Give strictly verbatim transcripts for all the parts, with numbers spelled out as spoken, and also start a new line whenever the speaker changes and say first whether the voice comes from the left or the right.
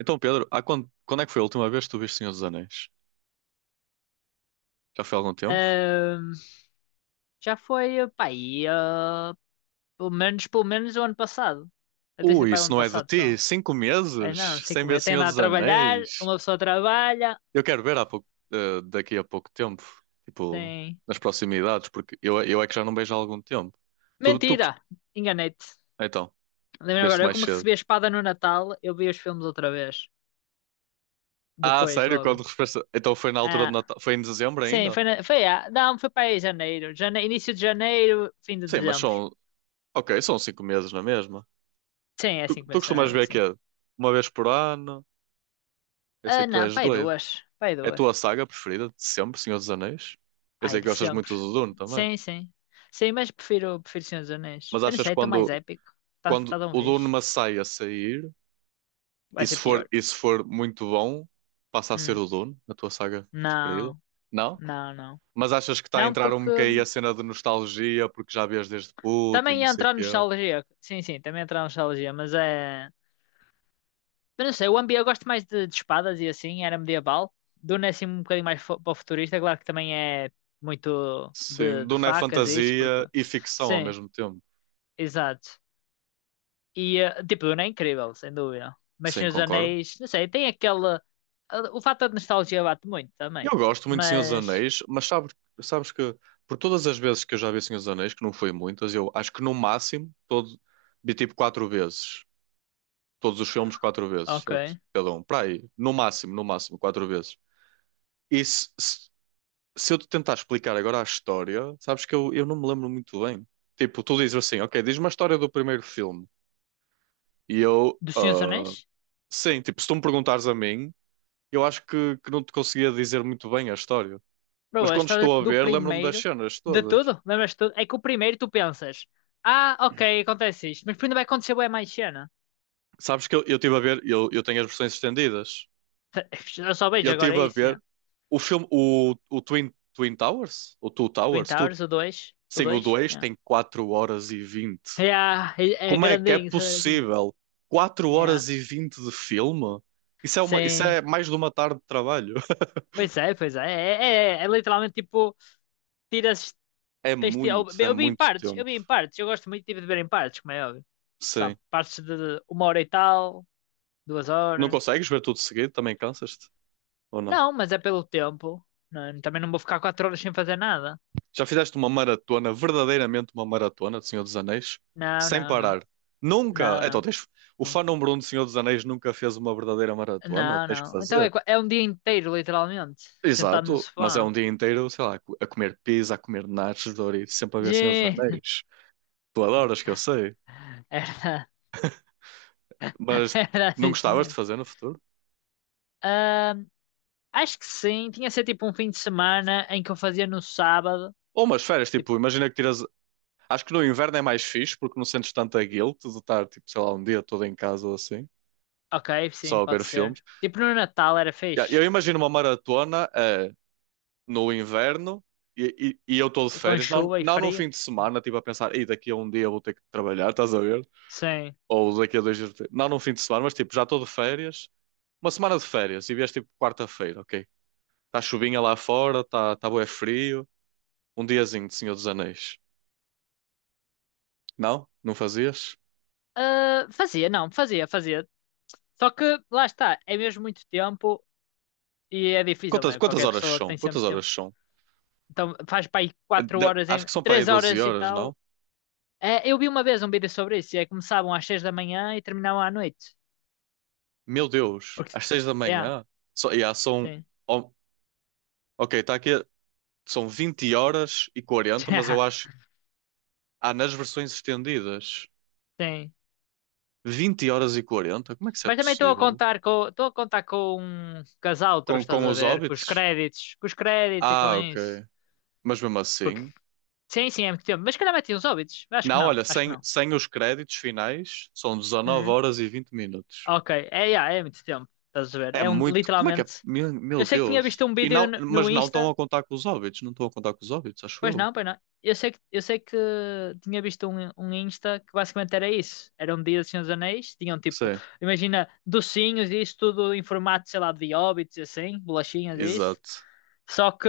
right: Então, Pedro, há quando, quando é que foi a última vez que tu viste Senhor dos Anéis? Já foi há algum tempo?
left: Ahm, Já foi, pá, aí, ah, pelo menos, pelo menos o ano passado. Até se
right: Ui,
left: pá, o
right: isso
left: ano
right: não é de
left: passado só.
right: ti? Cinco
left: Ai não,
right: meses sem
left: cinco
right: ver
left: meses. Tem de
right: Senhor
left: a
right: dos
left: trabalhar,
right: Anéis?
left: uma pessoa trabalha,
right: Eu quero ver há pouco, eh, daqui a pouco tempo, tipo,
left: tem.
right: nas proximidades, porque eu, eu é que já não vejo há algum tempo. Tu, tu,
left: Mentira!
right: cust-
left: Enganei-te.
right: então,
left: Lembro
right: veste
left: agora, eu
right: mais
left: como
right: cedo.
left: recebi a espada no Natal, eu vi os filmes outra vez.
right: Ah,
left: Depois,
right: sério? Quando
left: logo.
right: refresca- Então foi na altura de
left: Ah,
right: Natal? Foi em dezembro
left: sim,
right: ainda?
left: foi, na... foi, ah, não, foi para aí janeiro. Jane... Início de janeiro, fim de
right: Sim, mas
left: dezembro.
right: são, ok, são cinco meses na mesma.
left: Sim, é
right: Tu,
left: cinco
right: tu
left: meses na
right: costumas
left: mesma,
right: ver que
left: sim.
right: é uma vez por ano? Eu sei
left: Ah,
right: que tu
left: não,
right: és
left: pá, aí
right: doido.
left: duas. Pá, aí
right: É a
left: duas.
right: tua saga preferida de sempre, Senhor dos Anéis? Eu
left: Ah, é
right: sei que
left: de
right: gostas
left: sempre.
right: muito do Dune também,
left: Sim, sim. Sim, mas prefiro, prefiro Senhor dos Anéis.
right: mas
left: Eu não
right: achas
left: sei,
right: que
left: é tão mais
right: quando,
left: épico. Está tá tá
right: quando
left: de uma
right: o Dune
left: vez.
right: Messiah a sair, e
left: Vai ser
right: se for,
left: pior.
right: e se for muito bom, passa a ser
left: Hum.
right: o Dune, a tua saga preferida?
left: Não,
right: Não?
left: não, não.
right: Mas achas que está a
left: Não,
right: entrar um
left: porque
right: bocadinho a
left: hum,
right: cena de nostalgia, porque já vês desde puto e
left: também
right: não
left: ia
right: sei o
left: entrar
right: quê?
left: nostalgia. Sim, sim, também ia entrar nostalgia, mas é. Eu não sei, o Ambi eu gosto mais de, de espadas e assim, era medieval. Duna é assim um bocadinho mais fo- para o futurista, claro que também é muito
right: Sim,
left: de, de
right: Dune é
left: facas e isso, porque.
right: fantasia e ficção ao
left: Sim,
right: mesmo tempo.
left: exato. E, eh, tipo, Duna é incrível, sem dúvida. Mas
right: Sim,
left: Senhor dos
right: concordo.
left: Anéis, não sei, tem aquela. eh, O fator de nostalgia bate muito também.
right: Eu gosto muito de Senhor dos
left: Mas.
right: Anéis, mas sabes, sabes que por todas as vezes que eu já vi Senhor dos Anéis, que não foi muitas, eu acho que no máximo todo, vi tipo quatro vezes. Todos os filmes quatro vezes, sabes?
left: Ok.
right: Cada um. Para aí, no máximo, no máximo, quatro vezes. E se, se, se eu te tentar explicar agora a história, sabes que eu, eu não me lembro muito bem. Tipo, tu dizes assim, ok, diz-me a história do primeiro filme. E eu,
left: Do Senhor dos
right: ah,
left: Anéis?
right: sim, tipo, se tu me perguntares a mim, eu acho que, que não te conseguia dizer muito bem a história. Mas
left: Bro, a
right: quando
left: história
right: estou a
left: do
right: ver, lembro-me das
left: primeiro.
right: cenas
left: De
right: todas.
left: tudo, lembras de tudo? É que o primeiro tu pensas. Ah, ok, acontece isto. Mas ainda vai acontecer bem mais cena.
right: Sabes que eu eu estive a ver, eu, eu tenho as versões estendidas.
left: Eu só
right: Eu
left: vejo agora
right: estive a
left: isso,
right: ver
left: yeah.
right: o filme, o, o Twin, Twin Towers, o Two
left: Twin
right: Towers, tu,
left: Towers, o dois. O
right: sim, o
left: dois,
right: dois
left: yeah.
right: tem quatro horas e vinte.
left: Yeah, é é
right: Como é que é
left: grandinho, isso é grandinho.
right: possível quatro
left: Yeah.
right: horas e vinte de filme? Isso é, uma, isso
left: Sim.
right: é mais de uma tarde de trabalho.
left: Pois é, pois é. É, é, é literalmente tipo. Tiras.
right: É
left: tens de, eu,
right: muito, é
left: eu vi em
right: muito
left: partes, eu
right: tempo.
left: vi em partes, eu gosto muito tipo, de ver em partes, como é óbvio. Sabe,
right: Sim.
left: partes de uma hora e tal, duas
right: Não
left: horas.
right: consegues ver tudo seguido? Também cansas-te? Ou não?
left: Não, mas é pelo tempo. Não, é? Também não vou ficar quatro horas sem fazer nada.
right: Já fizeste uma maratona, verdadeiramente uma maratona de Senhor dos Anéis,
left: Não,
right: sem
left: não, não.
right: parar. Nunca.
left: Não,
right: Então,
left: não.
right: tens... o
left: Não,
right: fã número um de Senhor dos Anéis nunca fez uma verdadeira maratona.
left: não.
right: Tens que
left: Não. Então é,
right: fazer.
left: qua- é um dia inteiro, literalmente, sentado num
right: Exato, mas é um
left: sofá.
right: dia inteiro, sei lá, a comer pizza, a comer nachos, Doritos, sempre a ver Senhor dos
left: Gê.
right: Anéis. Tu adoras, que eu sei,
left: Era,
right: mas
left: era
right: não
left: assim,
right: gostavas de
left: senhor.
right: fazer no futuro?
left: Ahm, Acho que sim, tinha que ser tipo um fim de semana em que eu fazia no sábado.
right: Ou umas férias,
left: Tipo,
right: tipo, imagina que tiras. Acho que no inverno é mais fixe porque não sentes tanta guilt de estar, tipo, sei lá, um dia todo em casa ou assim,
left: ok, sim,
right: só a
left: pode
right: ver
left: ser.
right: filmes.
left: Tipo no Natal era
right: Ya, eu
left: fixe.
right: imagino uma maratona. No inverno e, e, e eu estou de
left: Com
right: férias, não,
left: chuva e
right: não num
left: frio.
right: fim de semana, tipo a pensar, e daqui a um dia vou ter que trabalhar, estás a ver?
left: Sim.
right: Ou daqui a dois dias, vou ter-" não num fim de semana, mas tipo, já estou de férias, uma semana de férias e vieste tipo quarta-feira, ok? Está chuvinha lá fora, está tá bué frio, um diazinho de Senhor dos Anéis. Não? Não fazias?
left: Ah, fazia, não, fazia, fazia. Só que lá está, é mesmo muito tempo e é difícil, não
right: Quantas,
left: é?
right: quantas
left: Qualquer
right: horas
left: pessoa
right: são?
left: tem
right: Quantas
left: sempre tempo.
right: horas são?
left: Então faz para aí
right: Eh,
left: quatro
right: da-
left: horas,
right: Acho
left: em,
right: que são para aí
left: três
right: 12
left: horas e
right: horas, não?
left: tal. É, eu vi uma vez um vídeo sobre isso, e é que começavam às seis da manhã e terminavam à noite.
right: Meu Deus,
left: Porque...
right: às seis da
left: É,
right: manhã? Só, yeah, são.
left: sim.
right: Oh, ok, está aqui. São vinte horas e quarenta, mas eu
left: Já
right: acho. Há nas versões estendidas
left: sim.
right: vinte horas e quarenta. Como é que isso é
left: Mas também estou a
right: possível?
left: contar com, estou a contar com um casal,
right: Com,
left: estás
right: com
left: a
right: os
left: ver? Com os
right: Hobbits?
left: créditos, com os créditos e com
right: Ah, ok.
left: isso.
right: Mas mesmo
left: Porque,
right: assim.
left: sim, sim, é muito tempo. Mas se calhar meti uns óbitos. Acho que
right: Não,
left: não,
right: olha,
left: acho que
right: sem,
left: não.
right: sem os créditos finais, são 19
left: Hum,
right: horas e vinte minutos.
left: ok, é, yeah, é muito tempo, estás a ver?
right: É
left: É um,
right: muito. Como é que é?
left: literalmente.
right: Meu,
left: Eu
right: meu
left: sei que tinha
right: Deus.
left: visto um
right: E
left: vídeo
right: não,
left: no,
right: mas
left: no
right: não estão
left: Insta,
right: a contar com os Hobbits, não estão a contar com os Hobbits, acho
left: pois
right: eu.
left: não, pois não. Eu sei que, eu sei que tinha visto um, um Insta que basicamente era isso. Era um dia dos Senhor dos Anéis, tinham tipo,
right: Sim,
left: imagina, docinhos e isso tudo em formato, sei lá, de hobbits e assim, bolachinhas e isso.
right: exato.
left: Só que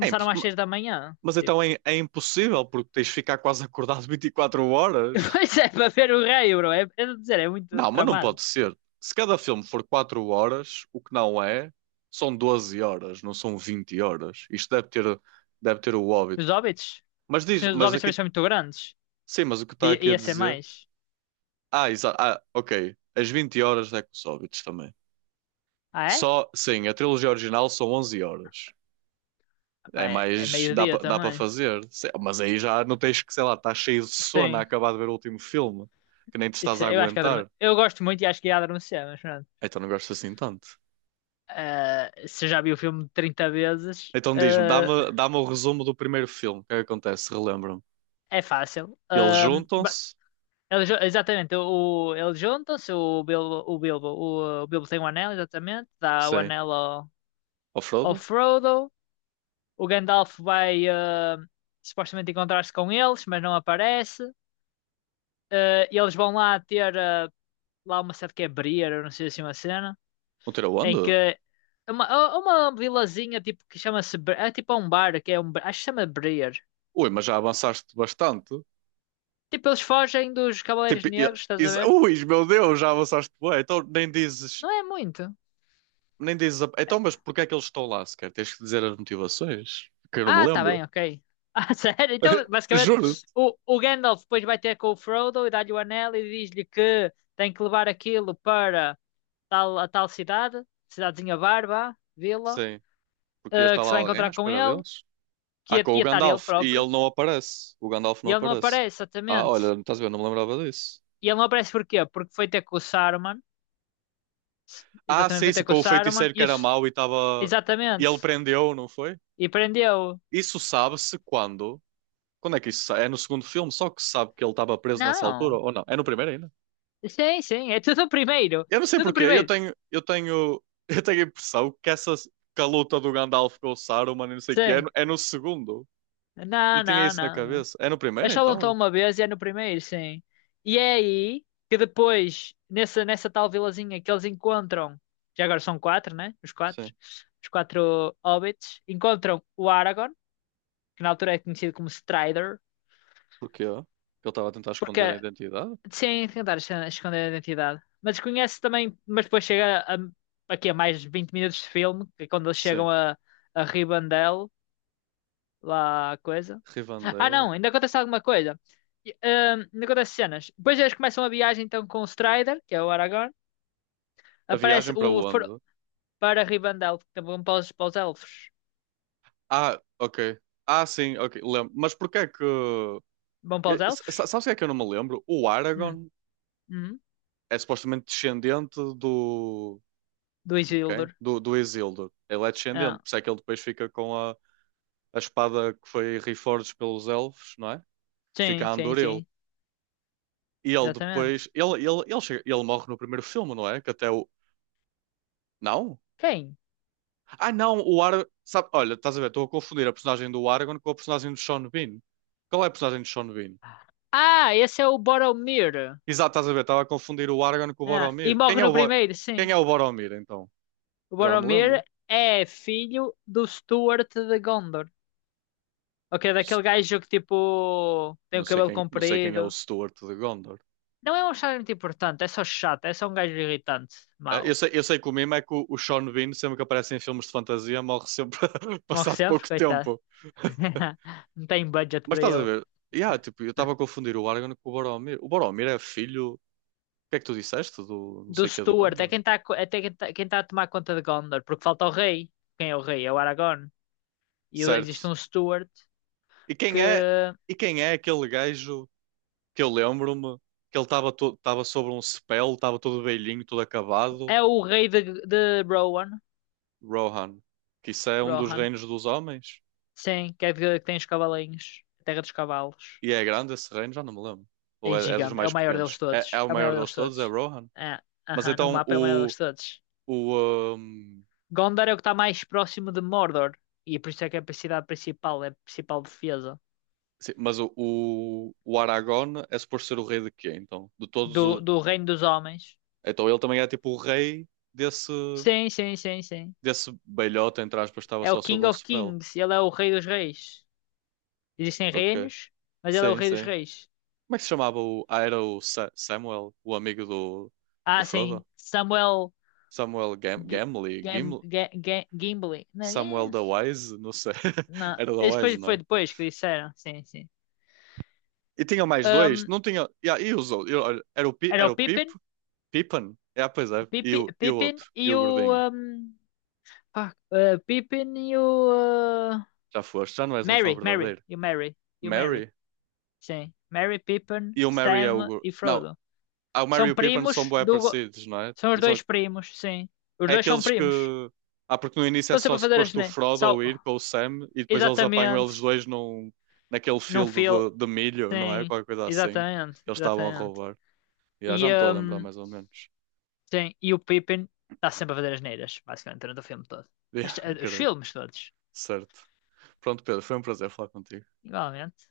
right: É impo-
left: às seis da manhã,
right: mas
left: tipo.
right: então é, é impossível, porque tens de ficar quase acordado vinte e quatro horas.
left: Pois é, para ver o rei, bro. É, é de dizer, é muito
right: Não, mas não
left: tramado.
right: pode ser. Se cada filme for quatro horas, o que não é, são doze horas, não são vinte horas. Isto deve ter, deve ter, o óbito.
left: Os hobbits,
right: Mas
left: os
right: diz,
left: Senhor dos
right: mas
left: hobbits também
right: aqui,
left: são muito grandes.
right: sim, mas o que
left: De
right: está aqui a
left: ia ser
right: dizer?
left: mais.
right: Ah, exato. Ah, ok. As vinte horas é com os óbitos também.
left: Ah, é?
right: Só, sim, a trilogia original são onze horas.
left: Pá,
right: É
left: é, é
right: mais, dá
left: meio-dia
right: para dá para
left: também.
right: fazer. Se- Mas aí já não tens que, sei lá, estás cheio de sono a
left: Sim.
right: acabar de ver o último filme, que nem te estás
left: Isso,
right: a
left: é, Eu acho que adorme...
right: aguentar.
left: eu gosto muito e acho que ia adormecer, mas pronto.
right: Então não gosto assim tanto.
left: Ah, se eu já vi o filme trinta vezes,
right: Então diz-me,
left: ah,
right: dá-me dá-me o resumo do primeiro filme. O que é que acontece? Relembro-me.
left: é fácil.
right: Eles
left: Ah, ba-
right: juntam-se.
left: ele ju- exatamente, o, eles juntam-se, o Bilbo, o Bilbo, o, o Bilbo tem o anel, exatamente, dá o
right: Sim.
left: anel ao,
right: Ao
left: ao
right: Frodo?
left: Frodo, o Gandalf vai ah, supostamente encontrar-se com eles, mas não aparece. Ah, e eles vão lá ter ah, lá uma certa que é Briar, eu não sei se é uma cena.
right: Não tira
left: Em que
right: onde?
left: é uma, é uma vilazinha tipo que chama-se Bre- é tipo um bar que é um bar- acho que se chama Breer.
right: Ui, mas já avançaste bastante.
left: Tipo, eles fogem dos Cavaleiros
right: Tipo, e-
left: Negros, estás a
right: isso-
left: ver?
right: ui, meu Deus, já avançaste bem. Então nem dizes.
left: Não é muito.
right: Nem dizes. a-
left: É,
right: Então, mas porque é que eles estão lá sequer? Tens que dizer as motivações. Que eu não me
left: ah, tá
right: lembro.
left: bem, ok. Ah, sério? Então, basicamente,
right: Juro.
left: o, o Gandalf depois vai ter com o Frodo e dá-lhe o anel e diz-lhe que tem que levar aquilo para tal, a tal cidade, cidadezinha Barba, Vila,
right: Sim. Porque
left: eh,
right: está
left: que se
right: lá
left: vai
right: alguém à
left: encontrar com
right: espera
left: ele,
right: deles.
left: que
right: Ah,
left: ia,
right: com o
left: ia estar ele
right: Gandalf. E
left: próprio,
right: ele não aparece. O Gandalf
left: e
right: não
left: ele não
right: aparece.
left: aparece,
right: Ah,
left: exatamente.
right: olha, estás a ver? Não me lembrava disso.
left: E ele não aparece porquê? Porque foi ter com o Saruman,
right: Ah,
left: exatamente,
right: sim,
left: foi
right: se
left: ter com o
right: com o
left: Saruman
right: feiticeiro que
left: e o...
right: era
left: S-
right: mau e estava. E
left: exatamente.
right: ele prendeu, não foi?
left: E prendeu.
right: Isso sabe-se quando. Quando é que isso? sa- É no segundo filme, só que se sabe que ele estava preso nessa altura
left: Não.
right: ou não? É no primeiro ainda?
left: Sim, sim, é tudo o primeiro.
right: Eu não sei
left: Tudo o
right: porquê, eu
left: primeiro.
right: tenho, eu tenho, eu tenho a impressão que essa que a luta do Gandalf com o Saruman e não sei o que é,
left: Sim.
right: no- é no segundo. Eu
left: Não,
right: tinha
left: não,
right: isso na
left: não, não.
right: cabeça. É no
left: É
right: primeiro
left: só lutam
right: então?
left: uma vez e é no primeiro, sim. E é aí que depois, nessa, nessa tal vilazinha que eles encontram, já agora são quatro, né? Os quatro.
right: Sim.
left: Os quatro hobbits. Encontram o Aragorn, que na altura é conhecido como Strider,
right: Porquê? Que ele estava a tentar
left: porque
right: esconder a identidade?
left: sim, tentar esconder esconder a identidade. Mas conhece também, mas depois chega a, aqui a mais vinte minutos de filme, que é quando eles
right: Sim.
left: chegam a, a Rivendell, lá a coisa. Ah
right: Rivendell.
left: não, ainda acontece alguma coisa. E, ahm, ainda acontece cenas. Depois eles começam a viagem então com o Strider, que é o Aragorn.
right: A
left: Aparece
right: viagem para
left: o
right: onde?
left: for- Para Rivendell, que vão para os, para os elfos.
right: Ah, ok. Ah, sim, ok. Lembro. Mas porquê é que
left: Vão para os
right: Eu- s-
left: elfos?
right: Sabes o que é que eu não me lembro? O
left: Hum,
right: Aragorn
left: hum,
right: é supostamente descendente do.
left: do
right: De quem?
left: Isildur.
right: Do, do Isildur. Ele é descendente,
left: Ah,
right: por isso é que ele depois fica com a, a espada que foi reforged pelos elfos, não é? Fica
left: sim,
right: a
left: sim,
right: Andoril.
left: sim.
right: E ele
left: Exatamente.
right: depois. Ele, ele, ele, chega- ele morre no primeiro filme, não é? Que até o. Não?
left: Quem?
right: Ah, não! O Aragorn. Sabe, olha, estás a ver? Estou a confundir a personagem do Aragorn com a personagem do Sean Bean. Qual é a personagem do Sean Bean?
left: Ah, esse é o Boromir.
right: Exato, estás a ver? Estava a confundir o Aragorn com o
left: É, e
right: Boromir. Quem
left: morre
right: é o,
left: no
right: Bo...
left: primeiro, sim.
right: Quem é o Boromir, então?
left: O
right: Já não me
left: Boromir
right: lembro.
left: é filho do Stuart de Gondor. Ok, daquele gajo que tipo tem
right: Não
left: o
right: sei
left: cabelo
right: quem, não sei quem é o
left: comprido.
right: Stuart de Gondor.
left: Não é um chá muito importante, é só chato, é só um gajo irritante,
right: Ah, Eu
left: mau.
right: sei, eu sei que o mimo é que o, o Sean Bean, sempre que aparece em filmes de fantasia, morre sempre
left: Morre
right: passado
left: sempre,
right: pouco
left: coitado.
right: tempo.
left: Não tem budget
right: Mas
left: para
right: estás a
left: ele.
right: ver? Yeah, tipo, eu estava a confundir o Aragorn com o Boromir. O Boromir é filho. O que é que tu disseste do não
left: Do
right: sei o que de
left: Stuart, é
right: Gondor?
left: quem está, é quem tá, quem tá a tomar conta de Gondor, porque falta o rei. Quem é o rei? É o Aragorn. E existe
right: Certo.
left: um Stuart
right: E
left: que
right: quem é, e quem é aquele gajo que eu lembro-me que ele estava to- estava sobre um spell, estava todo velhinho, todo acabado?
left: é o rei de, de Rohan.
right: Rohan. Que isso é um dos
left: Rohan.
right: reinos dos homens?
left: Sim, que é que tem os cavalinhos. A Terra dos Cavalos.
right: E é grande esse reino? Já não me lembro. Ou
left: É
right: é, é dos
left: gigante. É
right: mais
left: o maior deles
right: pequenos? É,
left: todos.
right: é o
left: É o maior
right: maior deles
left: deles
right: todos? É
left: todos.
right: Rohan?
left: É,
right: Mas
left: aham, no
right: então
left: mapa é o maior
right: o.
left: deles todos.
right: o hum,
left: Gondor é o que está mais próximo de Mordor. E é por isso é que é a cidade principal. É a principal defesa
right: sim, mas o, o, o Aragorn é suposto ser o rei de quê, então? De todos
left: do,
right: os.
left: do Reino dos Homens.
right: Então ele também é tipo o rei desse.
left: Sim, sim, sim, sim.
right: Desse belhota, entre aspas, estava
left: É o
right: só
left: King
right: sobre um
left: of
right: spell.
left: Kings. Ele é o Rei dos Reis. Existem
right: Ok.
left: reinos, mas ele é o
right: Sim,
left: Rei dos
right: sim.
left: Reis.
right: Como é que se chamava o. Ah, era o Sa- Samuel, o amigo do, do
left: Ah, sim.
right: Frodo?
left: Samuel
right: Samuel Gam
left: G
right: Gamley?
left: Gam
right: Gimli?
left: Ga- Ga- Gimli. Não,
right: Samuel
left: é?
right: da Wise? Não sei.
left: Não.
right: Era da
left: Esse
right: Wise,
left: foi,
right: não
left: foi
right: é?
left: depois que disseram, sim, sim.
right: E tinha mais dois?
left: Ahm,
right: Não tinha. E, ah, e os outros? Eu- olha, Era o, Pi-
left: Era
right: era
left: o
right: o
left: Pippin,
right: Pipo? Pippen é, pois é. E
left: Pippin,
right: o, e o
left: Pippin
right: outro?
left: e
right: E o
left: o.
right: gordinho?
left: ahm, pá, eh, Pippin e o. ah,
right: Já foste? Já não és um fã
left: Merry, Merry,
right: verdadeiro.
left: e o Merry, e o Merry.
right: Mary?
left: Sim. Merry, Pippin,
right: E o Mary é o.
left: Sam
right: gor-
left: e
right: Não,
left: Frodo.
right: ah, o Mary
left: São
right: e o Pippen são
left: primos
right: bué
left: do. go-
right: parecidos, não é?
left: São os
right: E são...
left: dois primos, sim. Os
right: É
left: dois são
right: aqueles que.
left: primos.
right: Ah, porque no início é
left: Estão
right: só
left: sempre a fazer as.
right: suposto o
left: ne-
right: Frodo
left: Só...
right: ou ir com o Sam e depois eles apanham eles
left: Exatamente.
right: dois num... naquele
left: Num
right: field de,
left: fio.
right: de milho, não é?
left: Sim,
right: Qualquer coisa assim.
left: exatamente,
right: Que eles estavam a
left: exatamente.
right: roubar. Yeah, já
left: E.
right: me estou a lembrar
left: ahm,
right: mais ou menos.
left: Sim, e o Pippin está sempre a fazer as neiras, basicamente, durante o filme todo.
right: Yeah,
left: As- eh, os
right: acredito.
left: filmes todos,
right: Certo. Pronto, Pedro, foi um prazer falar contigo.
left: igualmente.